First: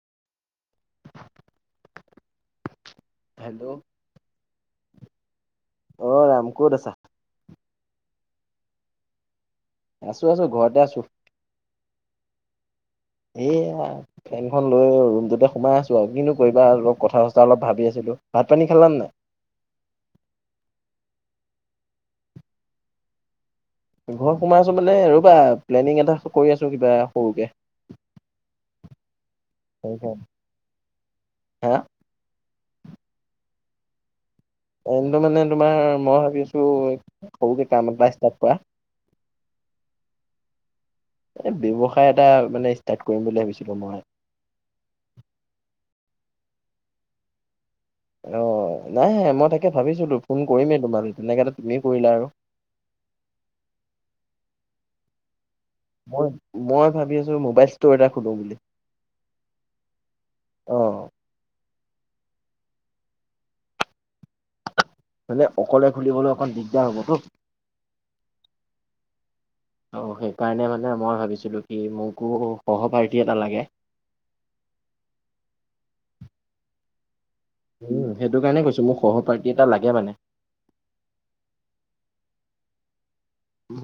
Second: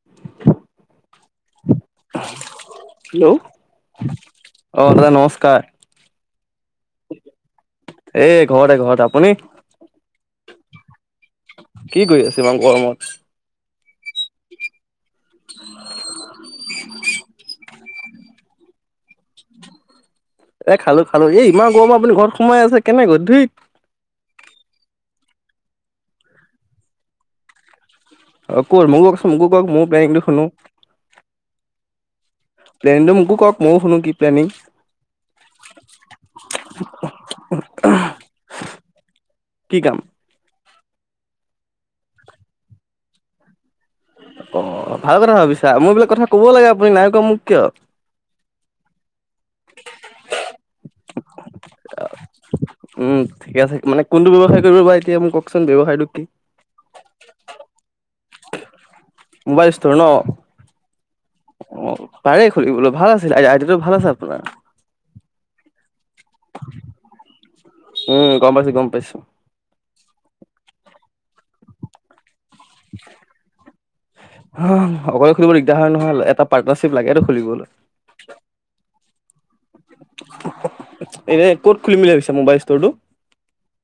[unintelligible] [unintelligible] Hello অহ, দাদা নমস্কাৰ। অ ৰাম ক'ত আছা? এই ঘৰতে-ঘৰতে। আপুনি? আছোঁ-আছোঁ ঘৰতে আছোঁ। কি কৰি আছে ইমান গৰমত? এইয়া ফেনখন লৈ আৰু ভিতৰতে সোমাই আছোঁ আৰু কিনো কৰিবা অলপ কথা-চচা অলপ ভাবি আছিলোঁ। ভাত পানী খেলানে নাই? উ [inaudible] এ খালোঁ খালোঁ, এ ইমান গৰমত আপুনি ঘৰত সোমাই আছে কেনেকৈ ধুইত। ঘৰত সোমাই আছোঁ মানে ৰবা, প্লেনিং এটা কৰি আছো কিবা সৰুকে। অঁ' ক'ত মোকো কওঁক চোন মোকো কওঁক মোৰ পলে ইংলি [inaudible] শুনো হা প্লেনটো মোকো কওঁক ময়ো শুনো, কি প্লেনিং? অনটো মানে তোমাৰ, মই ভাবিছোঁ সৰুকে কাম এটা ষ্টাৰ্ট কৰা। কি কাম? এ ব্যৱসায় এটা, মানে ষ্টাৰ্ট কৰিম বুলি ভাবিছিলো মই। অ', ভাল কথা ভাবিছা মোক এইবিলাক কথা ক'ব লাগে, আপুনি নাই কোৱা মোক কিয়? অঁ, নাই মই তাকে ভাবিছোঁ ফোন কৰিমেই তোমাক তেনেকৈ, তুমিও কৰিলা আৰু। উম, ঠিকে আছে মানে কোনটো ব্যৱসায় কৰিবা বা এতিয়া মোক কওঁক। দেৱ হয় [inaudible] মই মই ভাবি আছোঁ মোবাইল ষ্ট'ৰ এটা খোলোঁ বুলি। মোবাইল ষ্টৰ ন অঁ', অ', পাৰে খুলিব'লে ভাল আছিল আইডিয়াটো ভাল আছে আপোনাৰ। মানে, অকলে খুলিবলৈ অকণ দিগদাৰ হ'বতো উম, গম পাইছোঁ গম পাইছোঁ। আৰু সেইকাৰণে মানে মই ভাবিছিলোঁ কি, মোকো সহপাৰ্থী এটা লাগে। অ', অকলে খুলিব দিগদাৰ হয় নহয় এটা পাৰ্টনাৰশ্বিপ লাগেটো খুলিবলৈ। উম, সেইটো কাৰণে কৈছো মোক সহ পাৰ্টি এটা লাগে মানে। এনে ক'ত খুলিম বুলি ভাবিছাঁ মোবাইল ষ্টৰটো?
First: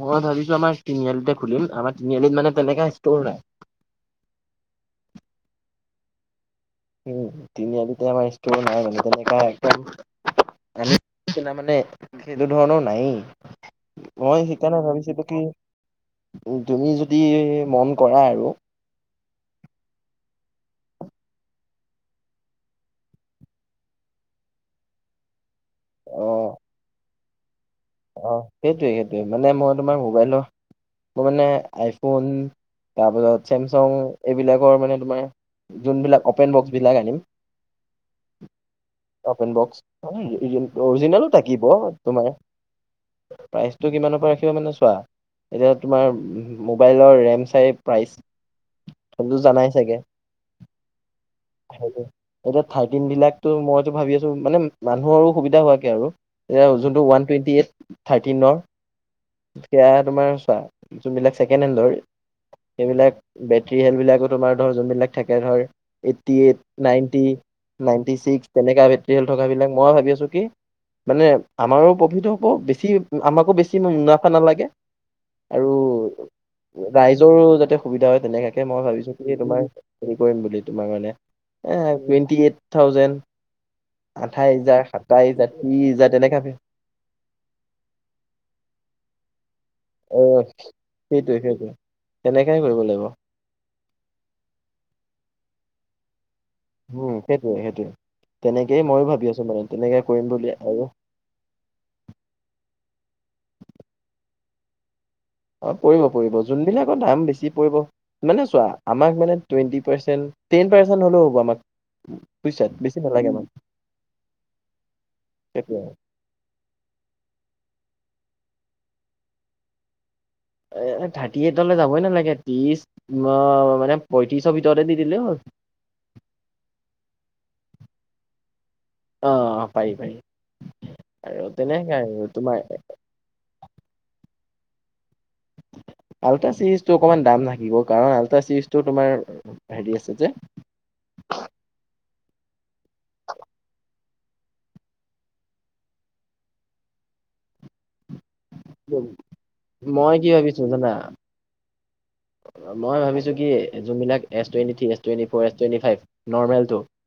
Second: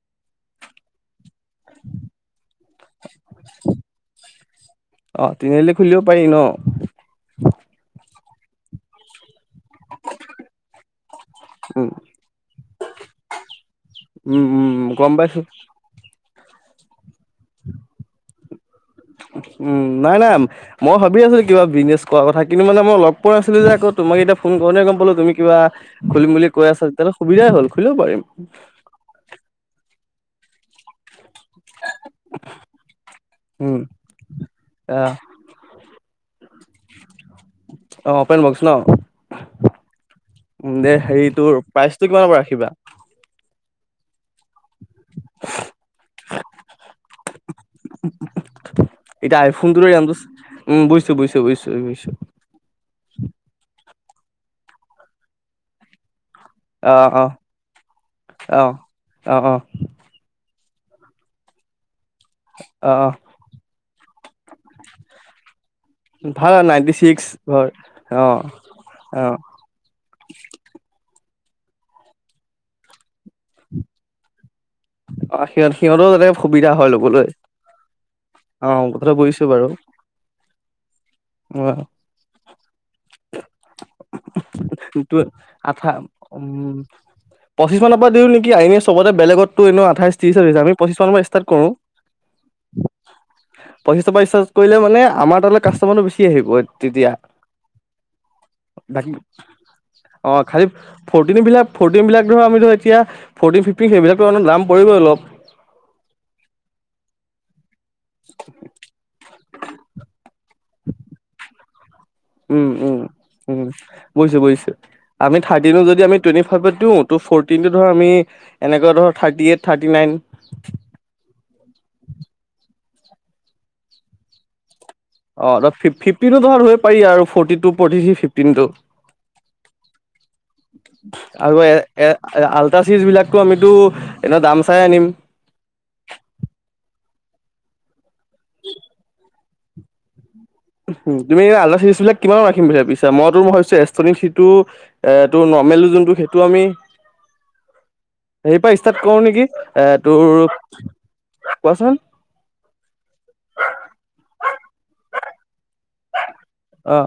মই ভাবিছোঁ আমাৰ তিনিআলিতে খুলিম, আমাৰ তিনিআলিত মানে তেনেকা ষ্ট'ৰ নাই। অঁ, তিনিআলিত খুলিব পাৰি ন'। উম, নি [inaudible] আজিতে আমাৰ ষ্টু [inaudible] নাই মানে তেনে কাই না মানে উম, সেইটো ধৰণৰ নাইয়ে। মই উম, সেইকাৰণে উম, গম ভাবিছিলোঁ পাইছো। কি, তুমি যদি মন কৰা আৰু। উম, নাই নাই মই ভাবি আছিলো কিবা বিজনেছ কৰা কথা কিন্তু, মানে মই লগ পোৱা নাছিলোঁ যে তোমাক এতিয়া ফোন কৰোঁতেহে গম পালোঁ তুমি কিবা খুলিম বুলি অ', কৈ আছে তেতিাহলে [inaudible] সুবিধাই হ'ল খুলিবও পাৰ অ', সেইটোৱে সেইটোৱে মানে মই তোমাৰ মোবাইলৰ মোৰ মানে আইফোন, তাৰপাছত উম, চেমচাং এইবিলাকৰ মানে আহ তোমাৰ যোনবিলাক অপেন বক্স বিলাক আনিম অ', অপেন বক্স ন? অপেন বক্স উম, দে হেৰি অৰিজিনেলো তোৰ থাকিব প্ৰাইচটো কিমানৰ তোমাৰ পৰা ৰাখিবা? প্ৰাইজ টো কিমানৰ পৰা? ক মানে চোৱা এতিয়া তোমাৰ মোবাইলৰ ৰেম চাই প্ৰাইজ এতিয়া আই ফোন দৰে যাম [inaudible] উম, বুজিছোঁ বুজিছোঁ বুজিছোঁ এতিয়া ঠাইটিন বিলাকটো মইটো ভাবি আছোঁ মানে মানুহৰো সুবিধা হোৱাকে আৰু। এয়া যোনটো অ' ওৱান অ' টুৱেণ্টি এইট থাৰ্টিনৰ অ'। অ' অ' সেয়া তোমাৰ চোৱা যোনবিলাক ছেকেণ্ড হেণ্ড লৰ অ' অ' সেইবিলাক বেটেৰী হেলবিলাকো তোমাৰ ধৰ যোনবিলাক থাকে ধৰ এইটটি ভাল এইট নাইনটি ছিক্স ঘৰ নাইনটি [inaudible] অ'। ছিক্স তেনেকা বেট হল অ'। থকা বিলাক মই ভাবি আছোঁ, কি মানে আমাৰো প্ৰফিত হ'ব বেছি আমাকো বেছি মুনাফা নালাগে অঁ, আৰু সিহঁত সিহঁতো যাতে সুবিধা হয় ল'বলৈ ৰাইজৰো যাতে সুবিধা হয়, তেনেকুৱাকে অ মই কথাটো ভাবিছোঁ, কি বুজিছো তোমাৰ বাৰু হেৰিম বুলি তোমাৰ মানে এ টোৱেনটি এইট থাউজেনট তোৰ হাজাৰ ত্ৰিশ আথা হাজাৰ তেনেকা উম [inaudible] পঁচিশ মানৰ পৰা দিওঁ নেকিইনে [inaudible] চবতে বেলেগত এনেই আঠাইছ অ ত্ৰিশি, আমি পঁচিশ মান ম সেইটোৱে ষ্টাৰ্ট কৰো সেইটোৱে তেনেকাই কৰিব লাগিব পইচা চাৰ্ কৰিলে মানেমাৰ তাল কাষ্টমাৰটো বেছি আহিব। তেতিয়া উম, সেইটোৱে সেইটোৱে তেনেকেই ময়ো ভাবি আছো মানে তেনেকে কৰিম বুলি আৰু। ফ'ৰটিনবিলাক ফ'ৰটিনবিলাক ধৰ আমি ধৰ এতিয়া ফৰ্টিন ফিফটিন সেইবিলাকটো [unintelligible] দাম পৰিবই অলপ। পৰিব পৰিব যোনবিলাকৰ দাম বেছি পৰিব মানে চোৱা আমাক মানে টুৱেণ্টি পাৰ্চেণ্ট টেন পাৰ্চেণ্ট হ'লেও হ'ব আমাক। বুজিছা উম, উম, বেছি নালাগে আমাক উম, বুজিছো বুজিছো আমি থাৰ্টিনো সেইটোৱে যদি আমি টুৱেন্টি ফাইভত দিও ত' ফৰ্তিনটো ধৰ আমি এনেকে ধৰ thirty eight thirty nine thirty এইটলে যাবই নালাগে ত্ৰিশ মানে পইটিৰিছৰ ভিতৰতে দি দিলে হ'ল। অ', ফিফটিনো ধৰা ধৰিব পাৰি আৰু ফৰ্টি টো ফৰ্তি থ্ৰী ফিফটিন টো। অ পাৰি পাৰি আৰু এ তেনেকে আৰু এ তোমাৰ আল্টা চিৰিজ বিলাক টো আমিতো এনেও দাম চাই আনিম। আল্ট্ৰা চিৰিজটো অকমান দাম থাকিব কাৰণ আল্ট্ৰা চিৰিজটো তোমাৰ হেৰি আছে যে তুমি আল্ট্ৰা চিৰিজ বিলাক কিমানত ৰাখিম বুলি ভাবিছা মইতো মই ভাবিছোঁ এছ টুৱেন্টি থ্ৰী টো এ টো নৰ্মেল যোনটো সেইটো আমি হেৰী পা ষ্টাৰ্ট কৰো নেকি এ মই কি ভাবিছো জানা তোৰ কোৱাচোন। মই ভাবিছো কি যোনবিলাক as twenty three as twenty four as twenty five normal টো অ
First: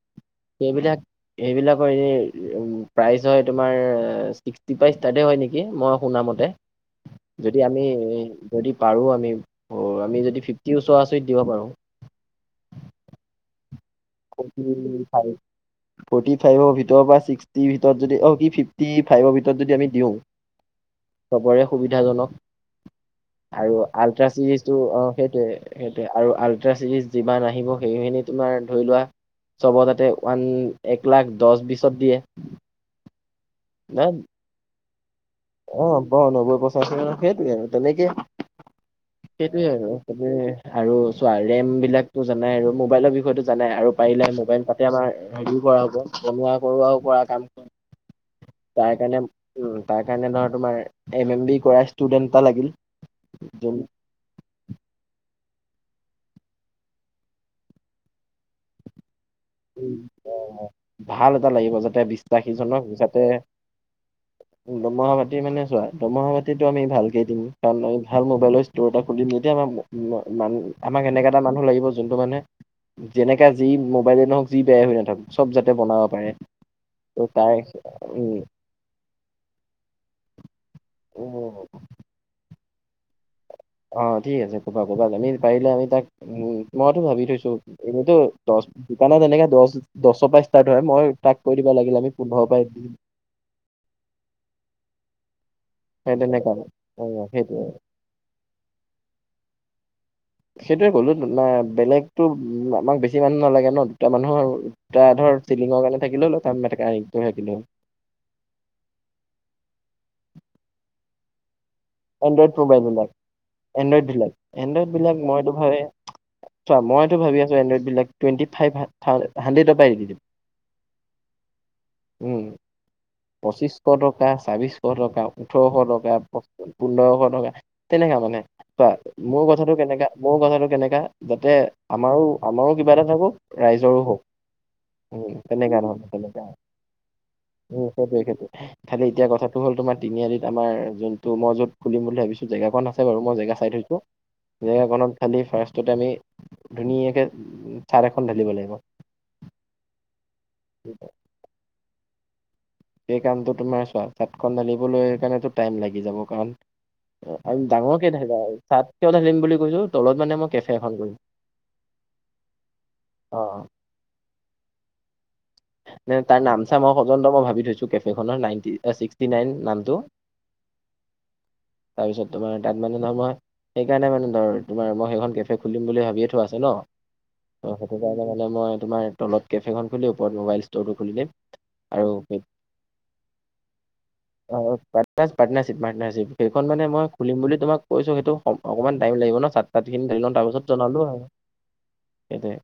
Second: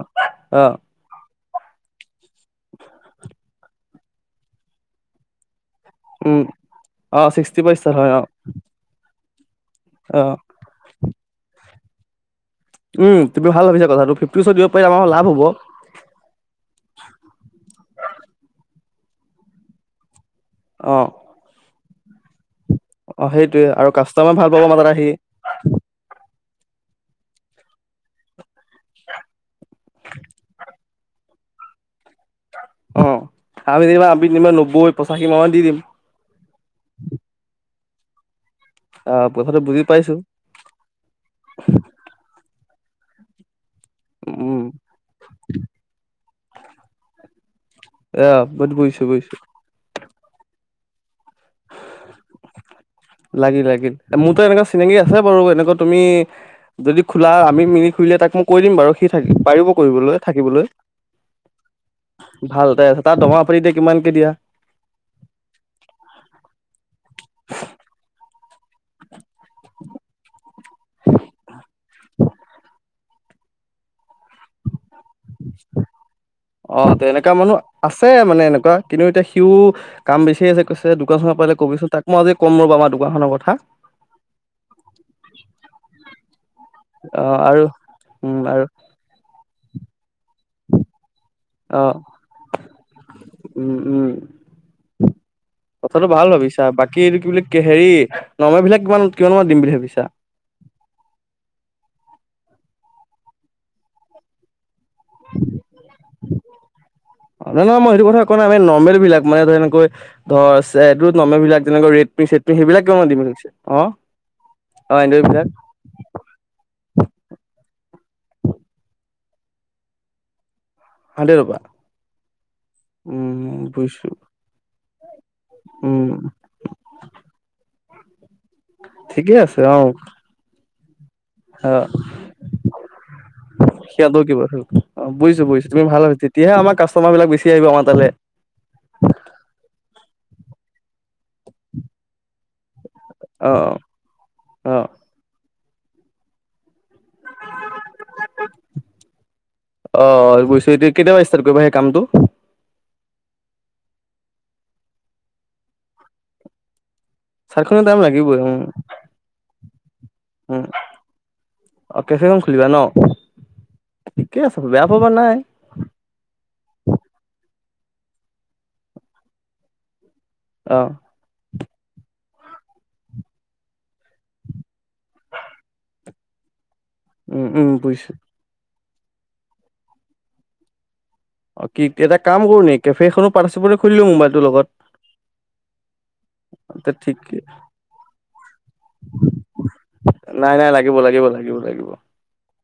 অ সেইবিলাক সেইবিলাকৰ এনে প্ৰাইচ হয় তোমাৰ ছিক্সটি পা ষ্টাৰ্ত্তে হয় নেকি মই শুনা উম মতে অ যদি ছিক্সটি পৰা আমি ষ্টাৰ্ট হয় অ যদি পাৰোঁ আমি আমি অ যদি ফিফটিৰ ওচৰ ওচৰিত দিব পাৰোঁ। উম, তুমি ভাল ভাবিছ কথাটো ফিফট ওচৰত ফৰ্টি দিব পৰিলে আমাৰ ফাইভ লাভ হ'ব। ফৰ্টি ফাইভৰ ভিতৰত বা ছিক্সটিৰ ভিতৰত যদি অ', কি ফিফটি ফাইভৰ ভিতৰত যদি আমি দিওঁ। অ'। চবৰে সুবিধাজনক অ সেইটোৱে আৰু আল্ট্ৰা কাষ্টমাৰ ভাল পাব চিৰিজটো মাজত আহি অ', সেইটোৱে। সেইটোৱে আৰু আল্ট্ৰা চিৰিজ যিমান আহিব সেইখিনি তোমাৰ ধৰি লোৱা চব তাতে ওৱান এক লাখ দহ বিছত দিয়ে। অ', আমি ন যেনিবা আমি যেনিবা নব্বৈ পঁচাশী মানত দিম। অ', ব নব্বৈ পচাশি সেইটোৱে আৰু তেনেকে আহ কথাটো সেইটোৱে বুজি আৰু পাইছো তাতে আৰু চোৱা ৰেম বিলাকটো জানাই আৰু মোবাইলৰ বিষয়তো জানাই আৰু পাৰিলে উম মোবাইল তাতে আমাৰ হেৰীও কৰা হ'ব বনোৱা কৰোৱাও কৰা কাম। অ', তাৰ বুইছো কাৰণে বুইছো। উম, তাৰ কাৰণে ধৰা তোমাৰ এম এম বি কৰা ষ্টুডেন্ট এটা লাগিল। লাগি যোন লাগিল। মোৰতো এনেকুৱা চিনাকি আছে বাৰু এনেকুৱা তুমি যদি খোলা আমি মিলি খুলিলে তাক মোক কৈ দিম বাৰু সি থাকি পাৰিব কৰিবলৈ থাকিবলৈ। ভাল এটা লাগিব যাতে ভাল বিশ্বাসীজনক তাই আছে তাত যাতে দৰমহা আপুনি এতিয়া কিমানকে দিয়া? দৰমহা পাতি মানে চোৱা দৰমহা পাতিটো আমি ভালকে দিম কাৰণ আমি ভাল মোবাইলৰ ষ্টৰ এটা খুলিম যেতিয়া আমাৰ মান আমাক এনেকা এটা মানুহ লাগিব যোনটো মানুহে যেনেকা যি মোবাইলে নহওক যি বেয়াই হৈ নাথাকোক। যাতে বনাব পাৰে। অ', তেনেকুৱা তাৰ মানুহ আছে উম মানে এনেকুৱা কিন্তু এতিয়া সিও কাম বিচাৰি আছে কৈছে দোকান উম, চোকান পালে কবিচোন তাক মই আজি কম ৰবা আমাৰ দোকানখনৰ কথা। অ', ঠিক আছে ক'বা ক'বা আমি পাৰিলে আমি তাক উম, মইতো অ ভাবি থৈছো আৰু এনেটো উম দহ আৰু দোকানত এনেকৈ দহ দহৰ পৰা ষ্টাৰ্ট হয় মই তাক কৈ দিবা অ লাগিলে আমি পোন্ধৰ পৰা উম, উম, কথাটো সেই ভাল তেনেকা ভাবিছা বাকী এইটো অ' কি বুলি কে সেইটোয়ে হেৰি নময় বিলাক কিমান, কিমান মান দিম বুলি ভাবিছাঁ। সেইটোয়ে ক'লো, বেলেগতো আমাক বেছি মানুহ নালাগে ন, দুটা মানুহ ত ধৰ চিলিঙৰ কাৰণে থাকিলোঁ, তটো থাকিলোঁ। নহয় মই সেইটো কথা- আমি নৰ্মেল বিলাক, মানে ধৰ এনেকৈ ধৰোঁ, নৰ্মেল বিলাক তেনেক ৰে- এনড্ৰইড মোবাইল বিলাক, এনড্ৰইড বিলাক। এনড্ৰইড বিলাক মইটো ভাবে চোৱা, মইটো ভাবি আছোঁ, এনড্ৰইডবিলাক টুৱেন্টি ফাইভ হাণ্ডেড্ৰৰ পৰা দি দিম। হাণ্ড্ৰেড টকা উম্, উম পঁচিছশ বুজিছো টকা। ছাব্বিশ টকা, ওঠৰশ টকা, উম পোন্ধৰশ টকাধ, তেনেকা মানে। কোৱা ঠিকে মোৰ আছে কথাতটো অ কেনেকা, মোৰ কথাটো কেনেকা। যাতে অ আমাৰো, আমাৰো কিবা এটা থাকিব। ৰাইজৰো হওঁক, সিহঁতৰ কিবা অ বুজিছো বুজিছো তেনেকা তুমি ভাল ধৰণৰ হ'ল, তেনেকা তেতিয়াহে আমাৰ কাষ্টমাৰ বিলাক বেছি আহিব আমাৰ উম তালে। সেইটোৱে সেইটোৱে খালি এতিয়া কথাটো হ'ল, তোমাৰ তিনিআলিত আমাৰ যোনটো, মই য'ত খুলিম বুলি ভাবিছোঁ, জেগাখন আছে- বাৰু মই অ জেগা চাই থৈছোঁ। অ জেগাখনত খালি ফাষ্টতে আমি ধুনীয়াকে চাৰ্ট এখন ঢালিব লাগিব। অ', গৈছোঁ, এতিয়া কেতিয়াপা ষ্টাৰ্ট কৰিবা সেই কামটো। সেই কামটো তোমাৰ চোৱা, চাতখন ঢালিবলৈ কাৰণেতো টাইম লাগি যাব। কাৰণ- চাৰ্টখনৰ টাইম ডাঙৰকে লাগিবই ঢালি উম চাত কিয় ঢালিম বুলি কৈছোঁ। তলত মানে মই উম কেফে এখন দিম। অ', কেফেখন খুলিবা ন? অ ঠিকে আছে বেয়া ভবা নাই। তাৰ নাম চাম পযন্ত মই ভাবি থৈছোঁ। কেফেখনৰ নাইনতি, চিক্সতি নাইন নামটো। অ', তাৰপিছত তোমাৰ - সেইকাৰণে মানে ধৰ, তোমাৰ মই সেইখন কেফে খুলিম বুলি ভাবিয়ে থোৱা আছে ন। উম উম অ', সেইটো বুজিছো কাৰণে মই তোমাৰ তলত কেফেখন খুলি ওপৰত মোবাইল ষ্টৰটো খুলি দিম। অ', কি! আৰু এটা কাম কৰো নি কেফেখনো খুলি লওঁ, মোবাইলটোৰ লগত। পাটনাৰ পাৰ্টনাৰশ্বিপ, পাৰ্টনাৰশ্বিপ। সেইখন মানে মই ঠিক খুলিম বুলি তোমাক কৈছোঁ। সেইটো - অ', অকমান টাইম লাগিব ন, চাত তাত খিনি দি লওঁ, তাৰ নাই নাই পিছত লাগিব, জনালোঁ, লাগিব, লাগিব। এতিয়া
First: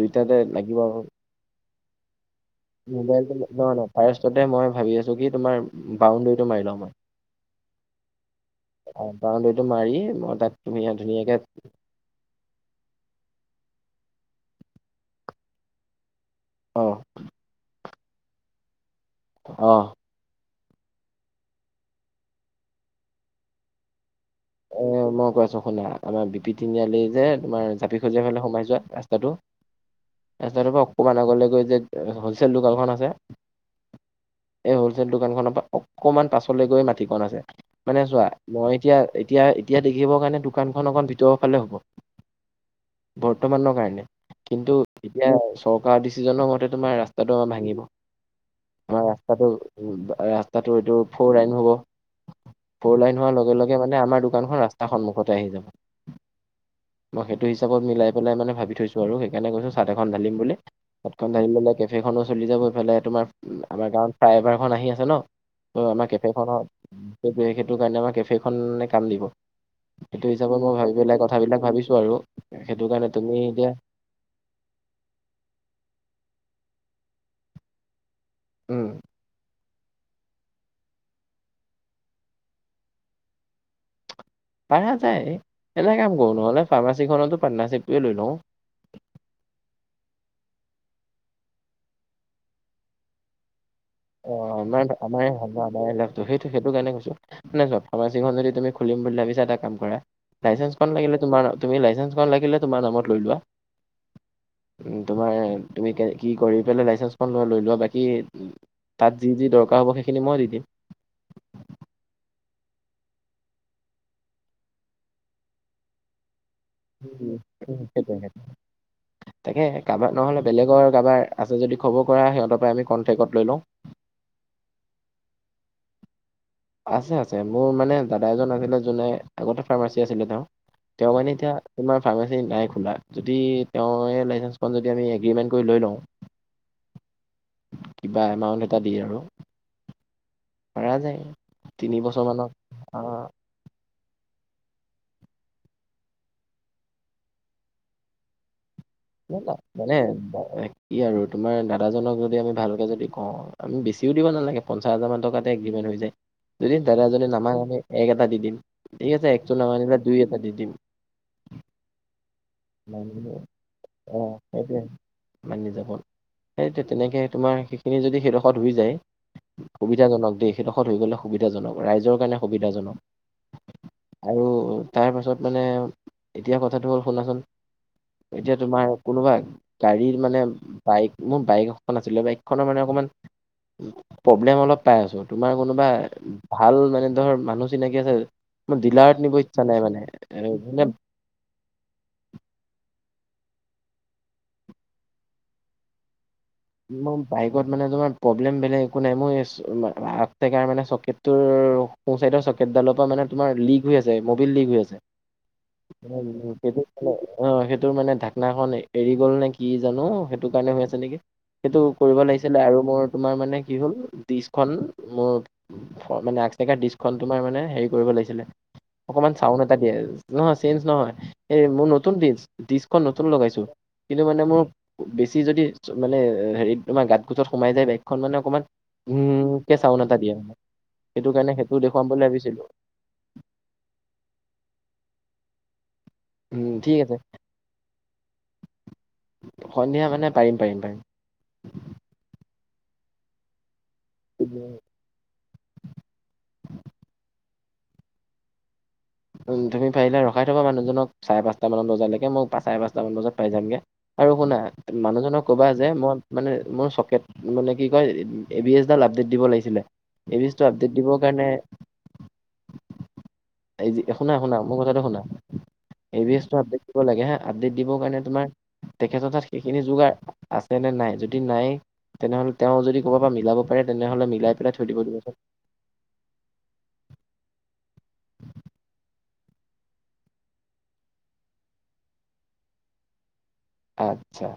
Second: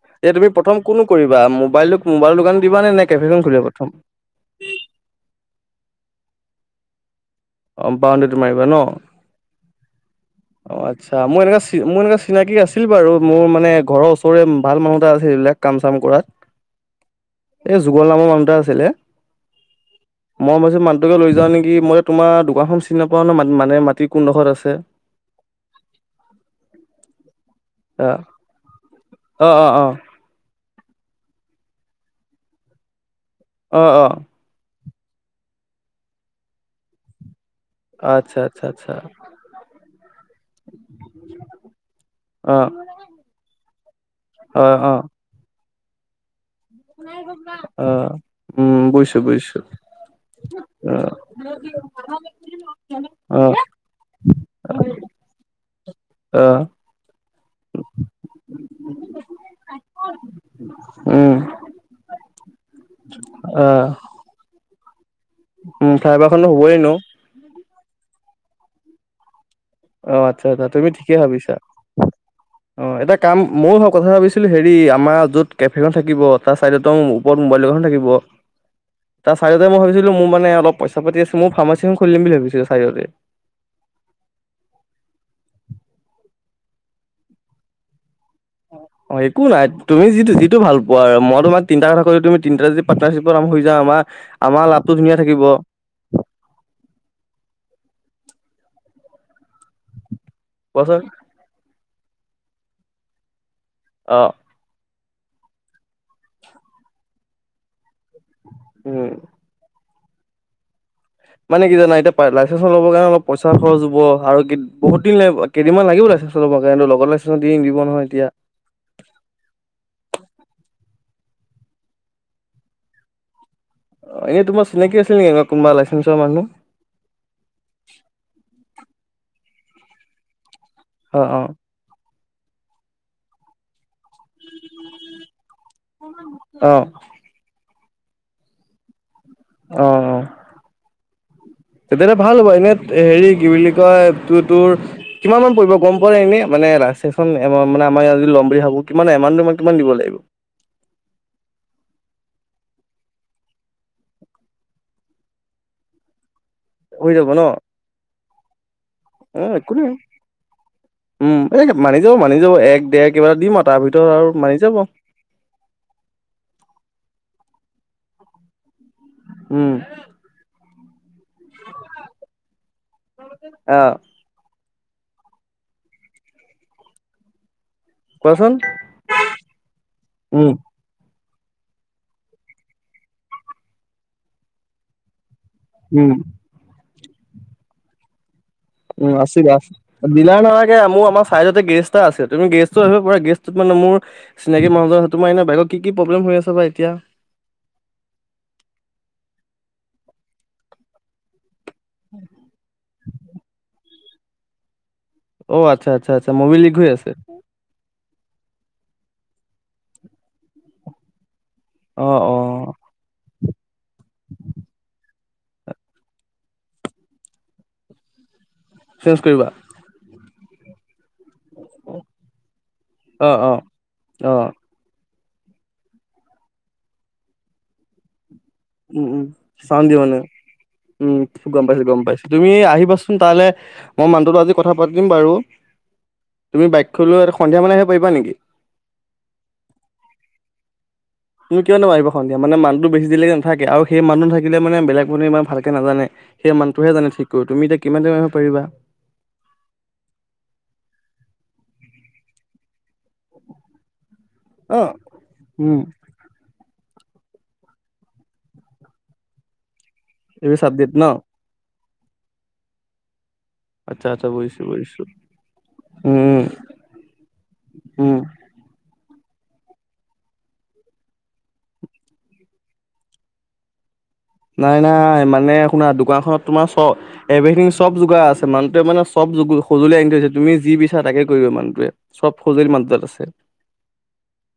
দুইটাতে লাগিব আৰু - বা মোবাইলোক মোবাইল দোকান দিবানে? নে কেফেখন খুলিবা প্ৰথম? পিছতে মই ভাবি আছোঁ কি, তোমাৰ বাউণ্ডেৰীটো মাৰি লওঁ মই। অ', বাউণ্ডেৰিটো মাৰিবা ন? বাউণ্ডেৰীটো মাৰি মই তাত - অ'আচ্ছা, মই এনেচি - মই এনেচি - চিনাকি আছিল বাৰু, মোৰ মানে ঘৰ ওচৰে ভাল মানুহ এটা আছিল কাম চাম কৰা। অ', এই যুগল নামৰ মানুহ এটা আছিলে। অ', মই ভাবিছোঁ মানুহটোকে লৈ যাওঁ নেকি? মই তোমাৰ দোকানখন চিনি নাপাওঁ ন, মানে মাটি কোন ডোখৰত আছে। অ', কৈ আছোঁ শুনা, আমাৰ বি পি তিনিআলি যে তোমাৰ - জাপি অ সজিয়া ফালে সোমাই যোৱা ৰাস্তাটো অ অ - ৰাস্তা টো পৰা অকণমান আগলৈ গৈ যে, হলচেল দোকানখন আছে। অ', অ',। এই হলচেল দোকান খনৰ পৰা অকমান পাছলৈ গৈ মাটিকণ আছে। মানে চোৱা আচ্ছা আচ্ছা মই আচ্ছা এতিয়া - এতিয়া, এতিয়া দেখিবৰ কাৰণে দোকানখন অকণ ভিতৰৰ ফালে অ হ'ব। বৰ্তমানৰ কাৰণে - অ কিন্তু অ এতিয়া চৰকাৰ ডিচিচনৰ মতে, তোমাৰ ৰাস্তাটো আমাৰ ভাঙিব। অ উম আমাৰ বুজিছো ৰাস্তাটো, বুজিছো ৰাস্তাটো এইটো অ ফৰ লাইন হ'ব। ফৌৰ লাইন হোৱাৰ অ লগে লগে মানে আমাৰ দোকানখন, ৰাস্তাৰ সন্মুখতে আহি যাব। অ মই সেইটো হিচাপত মিলাই পেলাই মানে ভাবি থৈছোঁ আৰু সেইকাৰণে কৈছোঁ, চাট এখন দিম বুলি। চত খন উম ঢালি ললে কেফেখনো চলি যাব ইফালে তোমাৰ অ আমাৰ গাঁৱত ফ্লাই অভাৰখন আহি আছে ন'। ত' উম, আমাৰ ফ্লয়োঅভাৰ খনটো কেফেখনৰ হবই এনেও। সেইটোৱে সেইটো কাৰণে আমাৰ কেফেখনে কাম দিব। অ' সেইটো আচ্ছা হিচাপে আচ্ছা মই তুমি ভাবি ঠিকে পেলাই ভাবিছা। কথাবিলাক ভাবিছো আৰু সেইটো অ' কাৰণে এটা কাম তুমি এতিয়া ময়ো ভাব কথা ভাবিছিলোঁ হেৰি আমাৰ য'ত কেফেখন থাকিব তাৰ ছাইডতো ওপৰত মোবাইল দোকানখন থাকিব। উম তাৰ চাইদতে মই ভাবিছিলো মোৰ মানে অলপ পইচা পাতি আছে মোৰ ফাৰ্মাচী এখন খুলিম বুলি দিম ভাবিছিলো চাইদতে। পাৰা যাই। এনে কাম কৰোঁ নহ'লে। ফাৰ্মাচীখনতো পাটনাশ্বিপটোৱে লৈ লওঁ। [unintelligible] একো নাই তুমি যিটো যিটো ভাল পোৱা আৰু মই তোমাক তিনিটা কথা কলো তুমি তিনিটা যদি পাটনাৰশ্বিপট হৈ যাওঁ আমাৰ অ, আমাৰ লাভটো আমাৰে ধুনীয়া আমাৰে থাকিব ভাল ন' [unintelligible] সেইটো সেইটো কাৰণে কৈছো মানে চোৱা ফাৰ্মাচীখন যদি তুমি খুলিম বুলি ভাবিছাএটা কাম কৰা লাইচেন্সখন কোৱাচোন লাগিলে তোমাৰ তুমি লাইচেন্সখন লাগিলে তোমাৰ নামত লৈ লোৱা। অঁ'। উম, তোমাৰ তুমি কি কৰি পেলাই লাইচেঞ্চ খন লোৱা লৈ লোৱা বাকি উম। তাত যি যি দৰকাৰ হ'ব সেইখিনি মই দিম। মানে কি জানা এতিয়া লাইচেঞ্চখন লব কাৰণে অলপ পইচা খৰচ হ'ব আৰু বহুত দিন লাগিব কেইদিনমান লাগিব লাইচেঞ্চ খন লব লগত লাইচেঞ্চ উম, খনটো দি নিদিব নহয় সেইটোৱে এতিয়া। সেইটোৱে। তাকে কাৰোবাৰ নহ'লে বেলেগৰ কাৰাবাৰ আছে যদি খবৰ কৰা সিহতৰ পৰা আমি কনটেক্টত লৈ লওঁ। এনেই তোমাৰ চিনাকি আছিল নেকি কোনোবা লাইচেঞ্চৰ মানুহ। আছে আছে মোৰ মানে দাদা এজন আছিলে যোনে আগতে ফাৰ্মাচী আছিলে তেওঁৰ তেওঁ অ', মানে অ', এতিয়া তোমাৰ ফাৰ্মাচী নাই খোলা যদি তেওঁৰে লাইচেন্ঞ্চখন যদি আমি এগ্ৰীমেণ্ট কৰি লৈ লওঁ। অ', কিবা এমাউন্ট এটা দি আৰু। অ', অ', পৰা যায় তিনি তেতিয় হলে বছৰ ভাল হ'ব মানত এনে অ হেৰি কি বুলি কয় তো তোৰ কিমান মান পৰিব গম পোৱা এনে মানে লাইচেঞ্চ খন মানে আমাৰ ইয়াত যদি ল'ম বুলি ভাবো। কিমান ন- এমাউণ্টটো তোমাক ন- কিমান দিব লাগিব? [unintelligible] কি আৰু তোমাৰ দাদাজনক যদি আমি ভালকে যদি কওঁ আমি বেছিও দিব নালাগে পঞ্চাছ হাজাৰ মান টকাতে এগ্ৰিমেন্ট হৈ যায়। যদি দাদা হৈ জনে যাব ন? নামানে আমি এক এটা দি দিম ঠিক আছে অ', একটো একো নাই। নামানিলে দুই এটা দি দিম। উম, এই মানি যাব মানি যাব এক দেৰ কিবা এটা দিম আৰু তাৰ ভিতৰত অ আৰু মানি সেইটোৱে যাব। মানি যাব সেইটোৱে তেনেকে তোমাৰ সেইখিনি যদি সেইডোখৰত হৈ যায়। উম, সুবিধাজনক দেই সেইডোখৰত হৈ গ'লে সুবিধাজনক ৰাইজৰ কাৰণে সুবিধাজনক। অ'। আৰু তাৰ পাছত মানে এতিয়া কথাটো হ'ল শুনাচোন কোৱাচোন এতিয়া তোমাৰ কোনোবা গাড়ী মানে উম, বাইক মোৰ বাইক এখন আছিলে বাইকখনৰ মানে অকণমান প্ৰব্লেম অলপ পাই আছোঁ। তোমাৰ কোনোবা উম। ভাল মানে ধৰ মানুহ চিনাকি আছে? মোৰ উম, ডিলাৰত নিব আছিলে ইচ্ছা আছিল নাই মানে দীলাৰ এ নালাগে মানে মোৰ আমাৰ চাইদতে গেৰেজ এটা আছে তুমি গেৰেজটো আহিব পাৰা গেৰেজটোত মানে মোৰ চিনাকি মানুহ জন আছে তোমাৰ এনে বাইত কি কি প্ৰব্লেম হৈ আছে বা এতিয়া [unintelligible] বাইকত মানে তোমাৰ প্ৰব্লেম বেলেগ একো নাই মোৰ এই আগচকাৰ মানে চকেটটোৰ সো চাইডৰ চকেটডালৰ পৰা মানে তোমাৰ লিক হৈ আছে মবিল লিক হৈ আছে। অ', আচছা আচ্ছা উম, আচ্ছা মবিল লিক সেইটো হৈ আছে? মানে অ', সেইটোৰ মানে ঢাকনাখন এৰি গ'ল নে কি জানো সেইটো কাৰণে হৈ আছে নেকি। সেইটো কৰিব অ', অ' লাগিছিলে আৰু মোৰ তোমাৰ মানে কি হ'ল ডিছখন মোৰ খন মানে আগচকাৰ দিছখন তোমাৰ মানে হেৰি কৰিব লাগিছিলে চেঞ্জ অকনমান কৰিবা চাওণ্ড দিয়ে [inaudible] নহয় চেঞ্জ নহয়। এই মোৰ নতুন ডিচ, ডিচখন নতুন অ', অ', লগাইছোঁ কিন্তু, মানে অ' মোৰ বেছি যদি মানে, হেৰিত তোমাৰ গাত কোছত সোমাই যায় বাইকখন মানে অকণমান উম উম, চাউণ্ড দিয়ে মানে উম সেইটো কাৰণে গম সেইটো পাইছোঁ, গম দেখুৱাম বুলি পাইছোঁ, তুমি ভাবিছিলো আহিবাচোঁন। তালে মই মানহটোৰ লগত আজি কথা পাতিম বাৰু, তুমি উম ঠিক বাইকখন আছে লৈ সন্ধিয়ামানে আহিব পাৰিবা নেকি? সন্ধিয়া মানে পাৰিম পাৰিম পাৰিম। তুমি কিয় নোৱাৰিবা সন্ধ্যা, মানে মানুহটো বেছি দেৰিলৈকে নাথাকে, আৰু সেই মানুহটো থাকিলে পাৰিম। মানে বেলেগ কোনেও ইমান ভালকে নাজানে সেই মানুহটোৱেহে জানে ঠিক কৰিব, তুমি এতিয়া কিমান টাইমত আহিব পাৰিবা। উম, তুমি পাৰিলে ৰখাই থবা মানুহজনক চাৰে পাঁচটা মান বজালৈকে মই চাৰে পাঁচটা মান বজাত পাই যামগে, আৰু শুনা অ'। মানুহজনক কবা উম, যে মই মানে মোৰ চকেট মানে কি কয়, এ বিএছ ডাল আপডেট দিব লাগিছিলে। এইবোৰ এবিএছটো চাবজেক্ট আপডেট ন? দিবৰ কাৰণে এই আচ্ছা আচ্ছা শুনা শুনা, বুজিছো মোৰ বুজিছো। কথাটো শুনা, উম, এবিএছটো আপডেট দিব লাগে হা, আপডেট দিবৰ উম, কাৰণে তোমাৰ তেখেতৰ তাত সেইখিনি যোগাৰ আছে নে নাই? যদি নাই তেনেহ'লে তেওঁ যদি ক'ৰবাৰ পৰা মিলাব পাৰে, তেনেহ'লে মি নাই নাই, মানে শুনা দোকানখনত তোমাৰ চ এভৰিথিং চব যোগাৰ আছে, মানহটোৱে মানে চব যোগ সঁজুলি আনি থৈছে, তুমি যি বিচাৰা তাকে কৰিব মানুহটোৱে, চব সজুলি মাত্ৰাত আছে। আচ্ছা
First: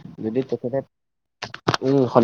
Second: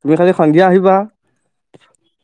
তুমি খালি যদি সন্ধিয়া তেখেতে আহিবা। উ